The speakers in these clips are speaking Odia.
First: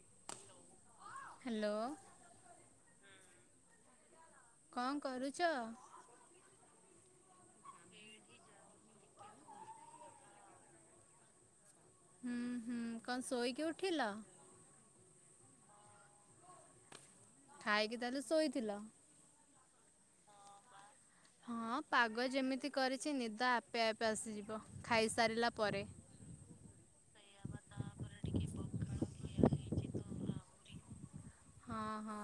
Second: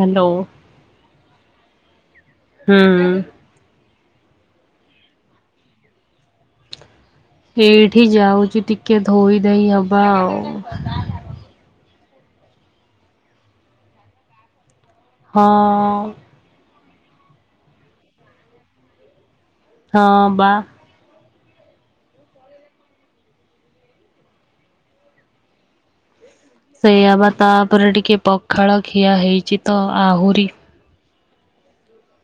ହ୍ୟାଲୋ। ହ୍ୟାଲୋ। ହୁଁ। କଣ କରୁଚ? ଏଇଠି ଯାଉଚି ଟିକେ ଧୋଇଧାଇ ହବା ଆଉ। ଉଁ ହୁଁ, କଣ ଶୋଇକି ଉଠିଲ? ହଁ। ଖାଇକି ତାହେଲେ ଶୋଇଥିଲ? ହଁ ବା। ହଁ ପାଗ ଯେମିତି କରିଚି ନିଦ ଆପେ ଆପେ ଆସିଯିବ। ଖାଇସାରିଲା ପରେ। ସେଇଆ ବା ତାପରେ ଟିକେ ପଖାଳ ଖିଆ ହେଇଛି ତ, ଆହୁରି ହଁ ହଁ,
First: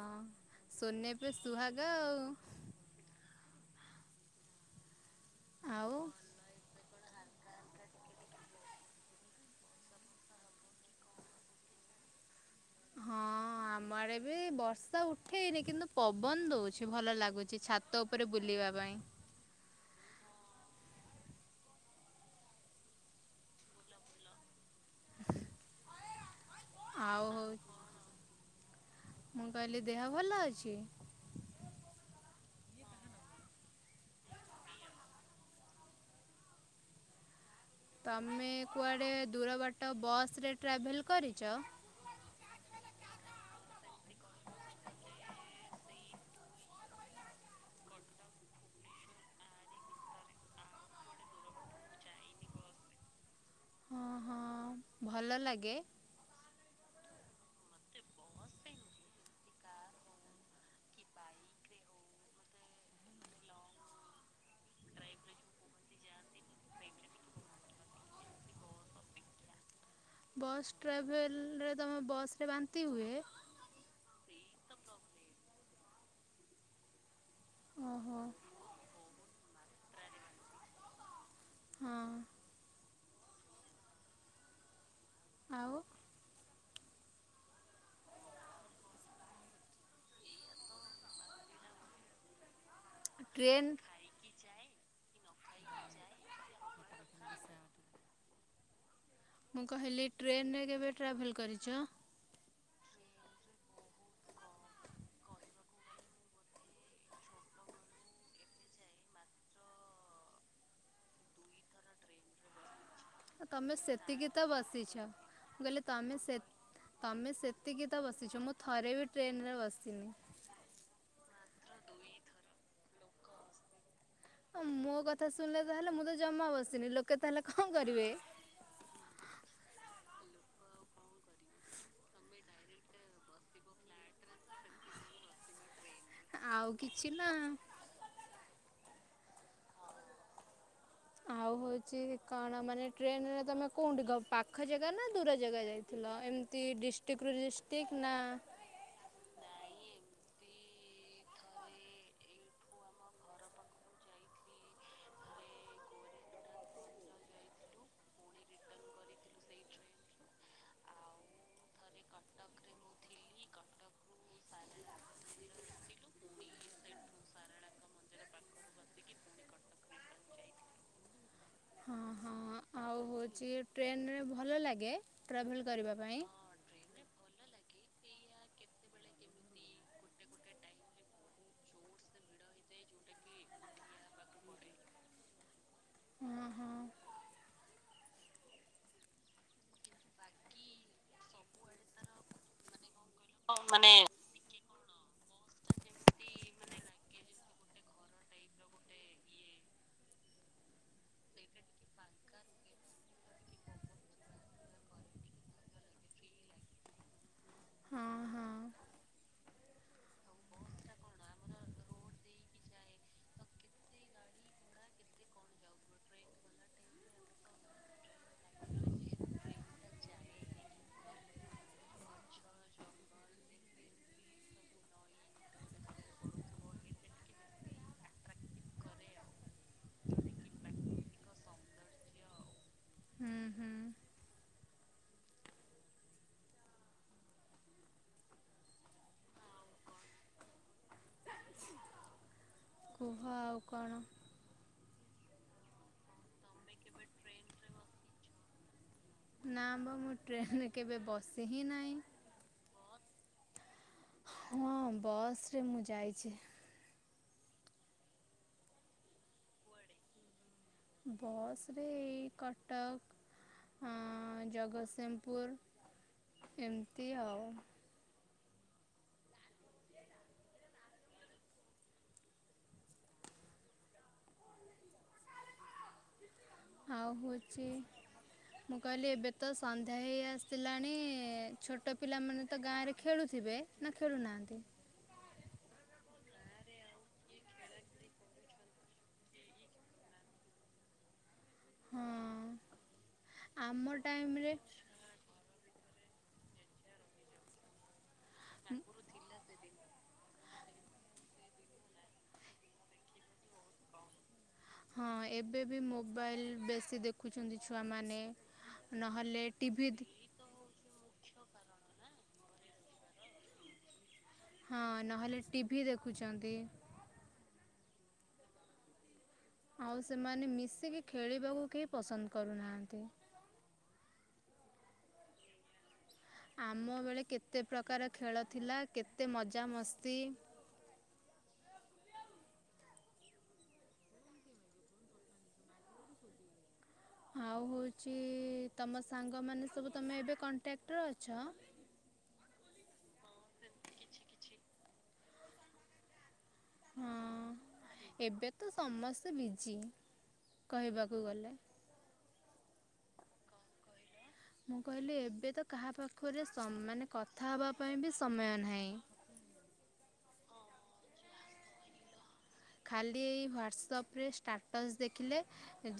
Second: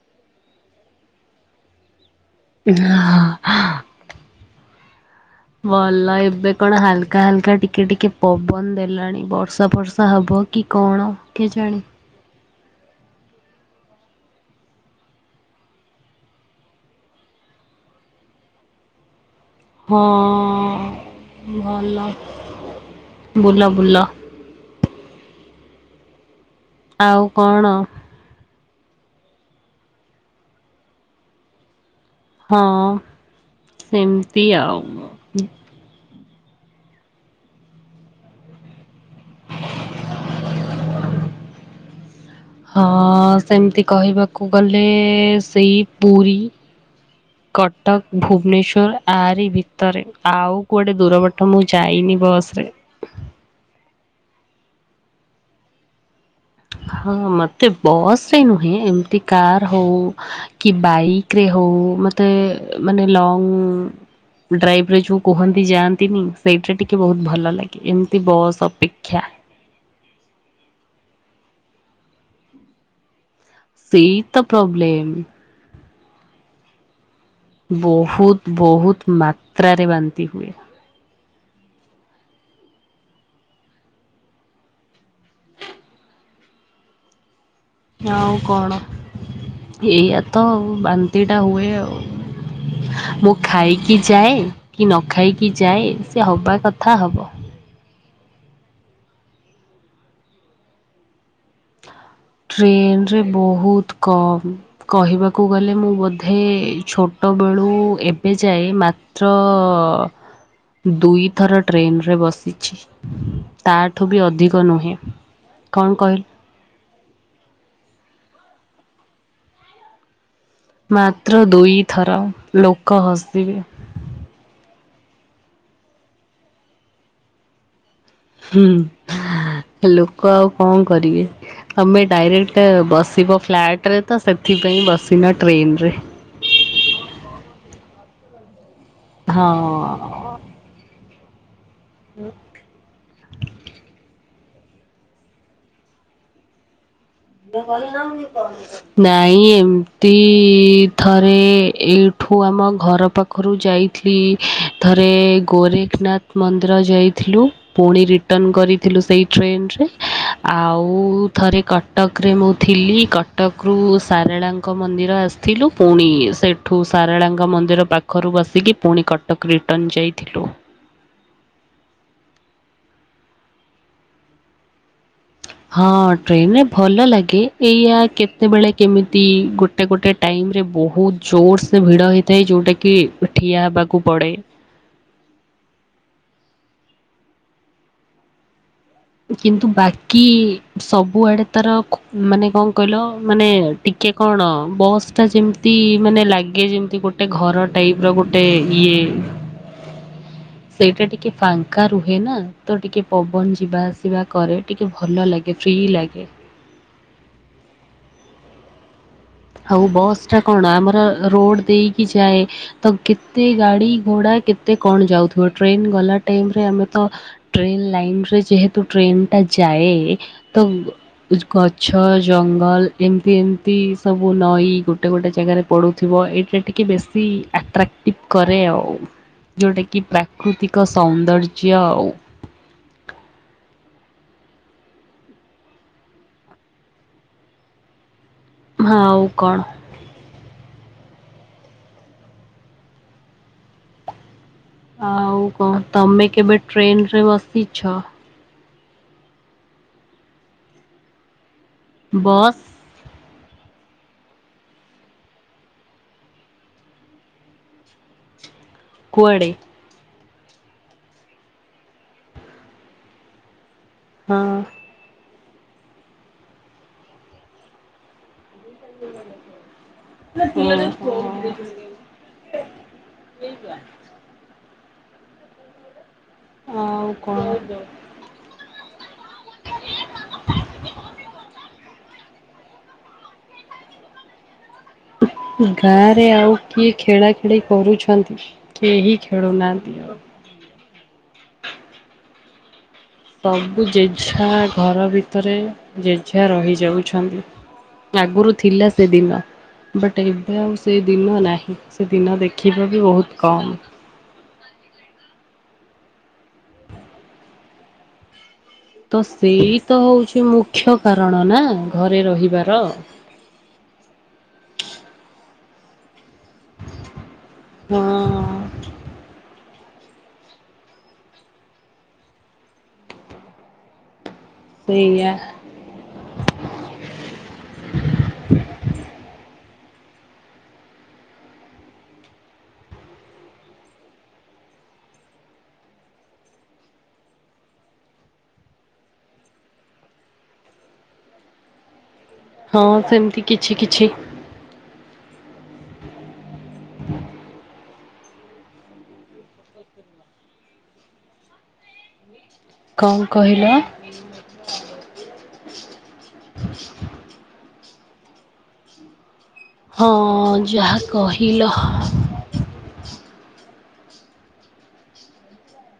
ସୋନେ ପେ ସୁହାଗା ଆଉ। [unintelligible] ଆଉ ମଲା ଏବେ କଣ ହାଲକା ହାଲକା ଟିକେ ଟିକେ ପବନ ଦେଲାଣି। ବର୍ଷା ବର୍ଷା ହେବ କି କଣ କେ ଜାଣି। ହଁ ଆମ ଆଡେ ବି ବର୍ଷା ଉଠେଇନି କିନ୍ତୁ ପବନ ଦଉଛି ଭଲ ଲାଗୁଚି ଛା ତ ଉପରେ ବୁଲିବା ପାଇଁ। ହଁ ଭଲ। ବୁଲ ବୁଲ। [inaudible] ଆଉ ହଉ, ମୁଁ କହିଲି ଦେହ ଭଲ ଅଛି? ହଁ ସେମତି ଆଉ। ତୁମେ କୁଆଡ଼େ ଦୂର ବାଟ ବସ୍ ରେ ଟ୍ରାଭେଲ୍ କରିଚ? ହଁ, ସେମିତି କହିବାକୁ ଗଲେ ସେଇ ପୁରୀ [inaudible] କଟକ, ଭୁବନେଶ୍ୱର ଆରି ଭିତରେ। ଆଉ କୁଆଡ଼େ ଦୂର ବାଟ ମୁଁ ଯାଇନି ବସ୍ ରେ। ଅ ହଁ। ଭଲ ଲାଗେ? ହଁ ମତେ ବସ୍ ରେ ନୁହେଁ, ଏମିତି କାର ହଉ କି ବାଇକ୍ ରେ ହଉ ମତେ ମାନେ ଲଙ୍ଗ ଡ୍ରାଇଭ୍ ଉପରେ ଯୋଉ କୁହନ୍ତି ଯାଆନ୍ତିନି, ସେଇଥିରେ ଟିକେ ବହୁତ ଭଲ ଲାଗେ। ଏମିତି ବସ୍ ଅପେକ୍ଷା। ବସ୍ ଟ୍ରାଭେଲରେ ତମ ବସରେ ବାନ୍ତି ହୁଏ। ସେଇତ ପ୍ରୋବ୍ଲେମ୍। ଓହୋ ବହୁତ ବହୁତ ମାତ୍ରାରେ ବାନ୍ତି ହୁଏ। ହଁ। ଆଉ ଆଉ କଣ ଏଇଆତ ବାନ୍ତି ଟା ହୁଏ ଆଉ। ମୁଁ ଟ୍ରେନ୍ ଖାଇକି ଯାଏ କି ନ ଖାଇକି ଯାଏ ସେ ହବା କଥା ହବ। ମୁଁ କହିଲି ଟ୍ରେନରେ କେବେ ଟ୍ରାଭେଲ କରିଚ? ଟ୍ରେନରେ ବହୁତ କମ୍। କହିବାକୁ ଗଲେ ମୁଁ ବୋଧେ ଛୋଟବେଳୁ ଏବେ ଯାଏ ମା ତ୍ର ଦୁଇଥର ଟ୍ରେନରେ ବସିଚି। ଅ ତମେ ସେତିକି ତ ବସିଛ ମୁଁ କହିଲେ କଣ ତମେ କହିଲ ସେ ତମେ ସେତିକି ତ ବସିଛ ମୁଁ ଥରେ ବି ଟ୍ରେନରେ ବସିନି। ମାତ୍ର ଦୁଇଥର ଲୋକ ହସିବେ। ଅ ମୋ କଥା ଶୁଣିଲେ ତାହେଲେ ମୁଁ ତ ଜମା ବସିନି ଲୋକେ ତାହେଲେ ଙ୍କ କରିବେ? ହୁଁ ଲୋକ ଆଉ ଙ୍କ କରିବେ? ତମେ ଡାଇରେକ୍ଟ ବସିବ ଫ୍ଲାଟରେ ତ ସେଥିପାଇଁ ବସିନ ଟ୍ରେନରେ। ଆଉ କିଛି ନା। ହଁ। ଆଉ ହଉଚି କଣ ମାନେ ଟ୍ରେନ ରେ ତମେ କଉଠୀ ପାଖ ଜାଗା ନା ଦୂର ଜାଗା ଯାଇଥିଲ ଏମିତି ଡିଷ୍ଟ ଟିକରୁ ଡ୍ରିଷ୍ଟିକ୍ ନା ନାଇ ଏମତି ଥରେ ଏଇଠୁ ଆମ ଘର ପାଖରୁ ଯାଇଥି ଥରେ ଗୋରେଖନାଥ ମନ୍ଦିର ଯାଇଥିଲୁ। ପୁଣି ରିଟର୍ଣ୍ଣ କରିଥିଲୁ ସେଇ ଟ୍ରେନରେ ଆଉ ଥରେ କ ଟକରେ ମୁଁ ଥିଲି କଟକରୁ ସାରଳାଙ୍କ ମନ୍ଦିର ଆସଥିଲୁ ପୁଣି ସେ ଠୁ ସାରଳାଙ୍କ ମନ୍ଦିର ପାଖରୁ ବସିକି ପୁଣି କଟକ ରିଟର୍ଣ୍ଣ ଯାଇଥିଲୁ। ହଁ ହଁ ଆଉ ହଉଚି ଟ୍ରେନରେ ଭଲ ଲାଗେ ଟ୍ରାଭେଲ୍ କରିବା ହଁ ପାଇଁ ଟ୍ରେନରେ ଭଲ ଲାଗେ ଏଇଆ କେତେବେଳେ କେମିତି ଗୋଟେ ଗୋଟେ ଟାଇମେ ବହୁତ ଜୋରସେ ଭିଡ଼ ହେଇଥାଏ ଯଉଟା କିି ଠିଆ ହେବାକୁ ପଡ଼େ। ହଁ ହଁ କିନ୍ତୁ ବାକି ସବୁଆଡେ ତାର ଖୋ ମାନେ ଙ୍କ କହିଲ ମାନେ ଟିକେ କଣ ବସ୍ ଟା ଯେମିତି ମାନେ ଲାଗେ ଯେମିତି ଗୋଟେ ଘର ଟାଇପ ର ଗୋଟେ ଇଏ ସେଇଟା ଟିକେ ଫାଙ୍କା ରୁହେ ନା ତ ଟିକେ ପବନ ଯିବା ଆସିବା କରେ ଟିକେ ଭଲ ଲାଗେ ଫ୍ରି ଲାଗେ। ହଁ ହଁ ଆଉ ବସ କଣ ଆମର ରୋଡ଼ ଦେଇକି ଯାଏ ତ କେତେ ଗାଡି ଘୋଡା କେତେ କଣ ଯାଉଥିବ ଟ୍ରେନ ଗଲା ଟାଇମରେ ଆମେ ତ ଟ୍ରେନ ଲାଇନରେ ଯେହେତୁ ଟ୍ରେନ ଟା ଯାଏ ତ କୁଚ ଗଛ ଜଙ୍ଗଲ ଏମତି ଏମତି ସବୁ ନଈ ଗୋଟେ ଗୋଟେ ଜାଗାରେ ପଡୁଥିବ ଏଇଟା ଟିକେ ବେଶୀ ଆଟ୍ରାକ୍ଟିଭ କରେ ଆଉ। ଯଉଟା କିି ପ୍ରାକୃତିକ ସୌନ୍ଦର୍ଯ୍ୟ ଆଉ। ହୁଁ ହୁଁ। ହଁ ଆଉ କଣ? କୁହ ଆଉ କଣ? ଆଉ ଙ୍କ ତମେ କେବେ ଟ୍ରେନ ରେ ବସିଛ? ନା ବା ମୁଁ ଟ୍ରେନରେ କେବେ ବସି ହିଁ ନାହିଁ। ବସ୍ ହଁ ବସରେ ମୁଁ ଯାଇଚି। କୁଆଡେ? ବସରେ କଟକ ହଁ ଜଗସିଂପୁର ଏମତି ଆଉ। ଓହୋ। ଆଉ କଣ ହଉଚି ମୁଁ କଇଲି ଏବେ ତ ସନ୍ଧ୍ୟା ହେଇ ଆସିିଲାଣି ଛୋଟ ପିଲାମାନେ ତ ଗାଁରେ ଖେଳୁଥିବେ ନା ଖେଳୁନାହାଁନ୍ତି? ଗାଁରେ ଆଉ କିଏ ଖେଳା ଖେଳି କରୁଛନ୍ତି? କେହି ଖେଳୁନାଆନ୍ତି ଆଉ। ହଁ ସବୁ ଆମ ଯେଝା ଟାଇମରେ ଘର ଭି ତରେ ଯେଝା ରହିଯାଉଛନ୍ତି। ଲାଗୁରୁ ଥିଲା ସେ ଦିନ। ବଟ୍ ଏବେ ଆଉ ସେ ଦିନ ନାହିଁ। ସେ ଦିନ ଦେଖିବା ବି ବୋହୁତ କମ୍। ହଁ ଏବେ ବି ମୋବାଇଲ ବେଶୀ ଦେଖୁଛନ୍ତି ଛୁଆମାନେ। ତ ନହେଲେ ସେଇ ଟିଭି ତ ହଉଛି ମୁଖ୍ୟ କାରଣ ନା ଘରେ ରହିବାର। ହଁ ନହେଲେ ଟିଭିି ଦେଖୁଛନ୍ତି। ହଁ। ଆଉ ସେମାନେ ମିଶିକି ଖେଳିବାକୁ କେଇ ପସନ୍ଦ କରୁନାହାନ୍ତି। ସେଇଆ। ଆମ ବେଳେ କେତେ ପ୍ରକାର ଖେଳ ଥିଲା। କେତେ ମଜାମସ୍ତି। ଆଉ ହଉଚି ତମ ସାଙ୍ଗମାନେ ସବୁ ତମେ ଏବେ କଣ୍ଟାକ୍ଟରେ ଅଛ? ହଁ ସେମତି କିଛି କିଛି। ହଁ ଏବେ ତ ସମସ୍ତେ ବିଜି କହିବାକୁ ଗଲେ। କଁ କହିଲ? [inaudible] ମୁଁ କହିଲି ଏବେ ତ କାହା ପାଖରେ ସମ୍ ମାନେ କଥା ହବା ପାଇଁ ବି ସମୟ ନାହିଁ। ହଉ ଯାହା କହିଲ ଖାଲି ଏଇ ହ୍ଵାଟ୍ସଅପରେ ଷ୍ଟାଟସ୍ ଦେଖିଲେ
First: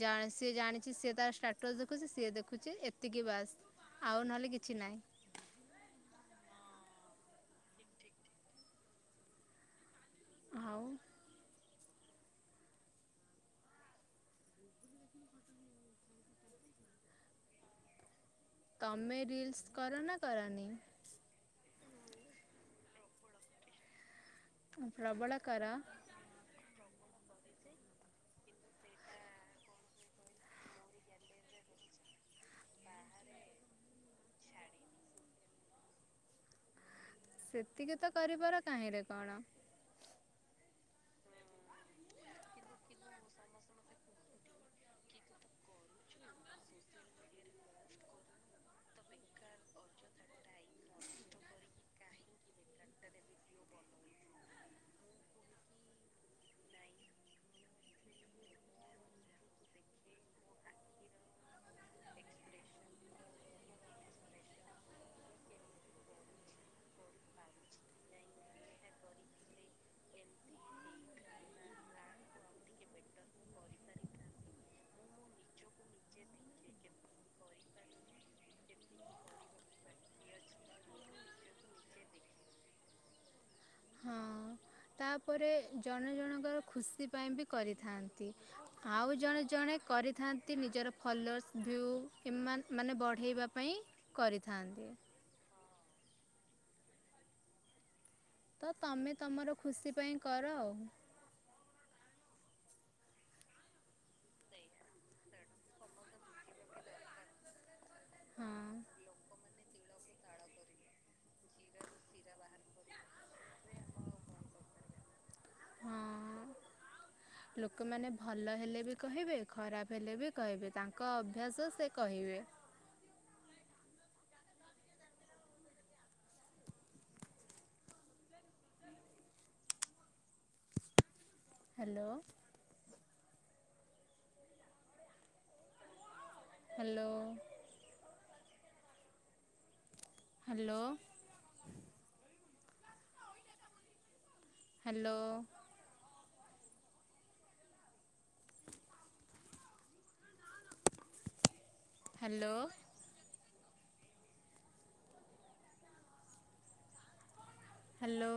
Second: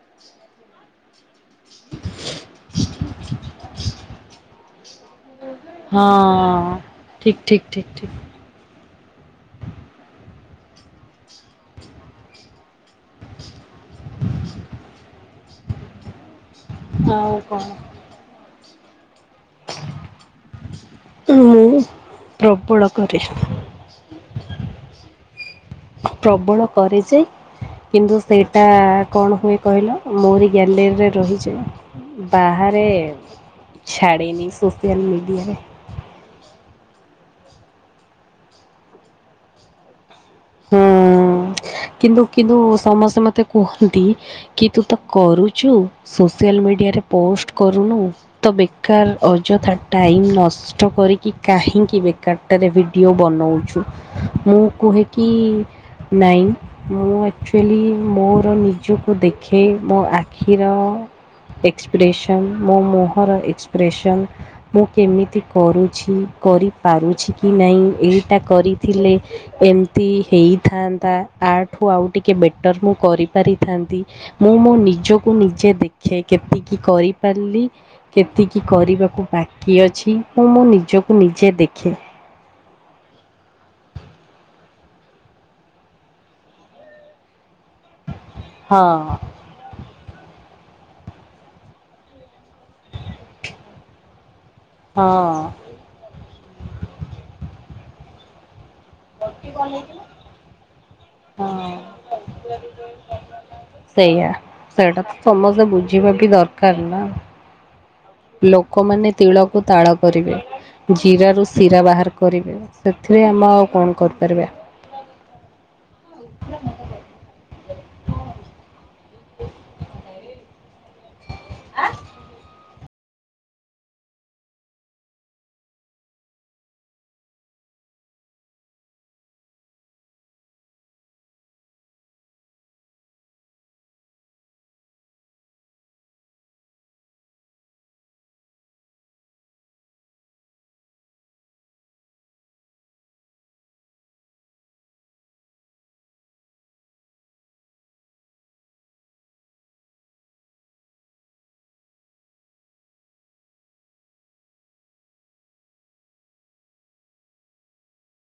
ଜା ସିଏ ଜାଣିଚି ସିଏ ତା ଷ୍ଟା ଟସ୍ ଦେଖୁଚି ସିଏ ଦେଖୁଚି ଏତିକି ବାସ୍ ଆଉ ନହେଲେ କିଛି ନାଇଁ। ହଁ ଠିକ୍ ଠିକ୍ ଠିକ୍ ଠିକ୍। ଆଉ ଆଉ କଣ? ତମେ ରିଲ୍ସ କର ନା କରନି? କିଏ ମୁଁ ମୁଁ ମୁଁ ପ୍ରବଳ କରେ। କଣ ପ୍ରବଳ କର? ପ୍ରବଳ କରେ ଯେ କିନ୍ତୁ ସେଇଟା କଣ ହୁଏ କହିଲ? ମୋରି ଗ୍ୟାଲେରୀରେ ରହିଯାଏ। ବାହାରେ ଛାଡେନି ସୋସିଆଲ ମିଡିଆରେ। ସେତିକି ତ କରିବାର କାହିଁରେ କଣ। ହୁଁ କିନ୍ତୁ କିନ୍ତୁ ସମସ୍ତେ ମତେ କୁହନ୍ତି କି ତୁ ତ କରୁଚି ସୋସିଆଲ ମିଡିଆରେ ପୋଷ୍ଟ କରୁନୁ ତ ବେକାର ଅଯଥା ଟାଇମ୍ ନଷ୍ ଷ୍ଟ କରିକି କାହିଁକି ବେକାରଟାରେ ଭିଡିଓ ବନଉଛୁ। ମୁଁ କୁହେ କି ନାଇଁ ମୁଁ ଆକ୍ଚୁଏଲି ମୋର ନିଜକୁ ଦେଖେ ମୋ ଆଖିର ଏକ୍ସପ୍ରେସନ୍ ମୋ ମୁହଁର ଏକ୍ସପ୍ରେସନ୍ ମୁଁ କେମିତି କରୁଛି? କରିପାରୁଛି କି ନାଇଁ? ଏଇଟା କରିଥିଲେ ଏମ୍ ତି ହେଇଥାନ୍ତା। ଆଠୁ ଆଉ ଟିକେ ବେଟର୍ ମୁଁ କରିପାରିଥାନ୍ତି। ମୁଁ ମୋ ନିଜକୁ ନିଜେ ଦେଖେ କେତିକି କରିପାରିଲି କେତିକି କରିବାକୁ ବାକି ଅଛି? ମୁଁ ମୋ ନିଜକୁ ନିଜେ ଦେଖେ। ହଁ ତାପରେ ଜଣେ ଜଣକର ଖୁସି ପାଇଁ ବି କରିଥାନ୍ତି ହଁ ଆଉ ଜଣେ। ଜଣେ କରିଥାନ୍ତି ନିଜର ଫଲୋର୍ସ ଭ୍ୟୁ ଏ ମାନ‌ ମାନେ ବଢ଼େଇବା ପାଇଁ। କରିଥାନ୍ତି। ହଁ। ତ ତମେ ତମର ଖୁସି ପାଇଁ କର ଆଉ। ହଁ। ସେଇଆ ସେଇଟା ତ ସମସ୍ତେ ବୁଝିବା ବି ଦରକାର ନା। ହଁ। ଲୋକମାନେ ତିଳକୁ ତାଳ କରିବେ। ଜିରାରୁ ଶିରା ବାହାର କରିବେ ସେଥିରେ ଆମେ ଆଉ କଣ କରିପାରିବା। ହଁ। ଲୋକମାନେ ଭଲ ହେଲେ ବି କହିବେ ଖରାପ ହେଲେ ବି କହିବେ ତାଙ୍କ। ଅଭ୍ୟାସ ସେ କହିବେ। Hello. Hello. Hello. Hello. Hello. Hello.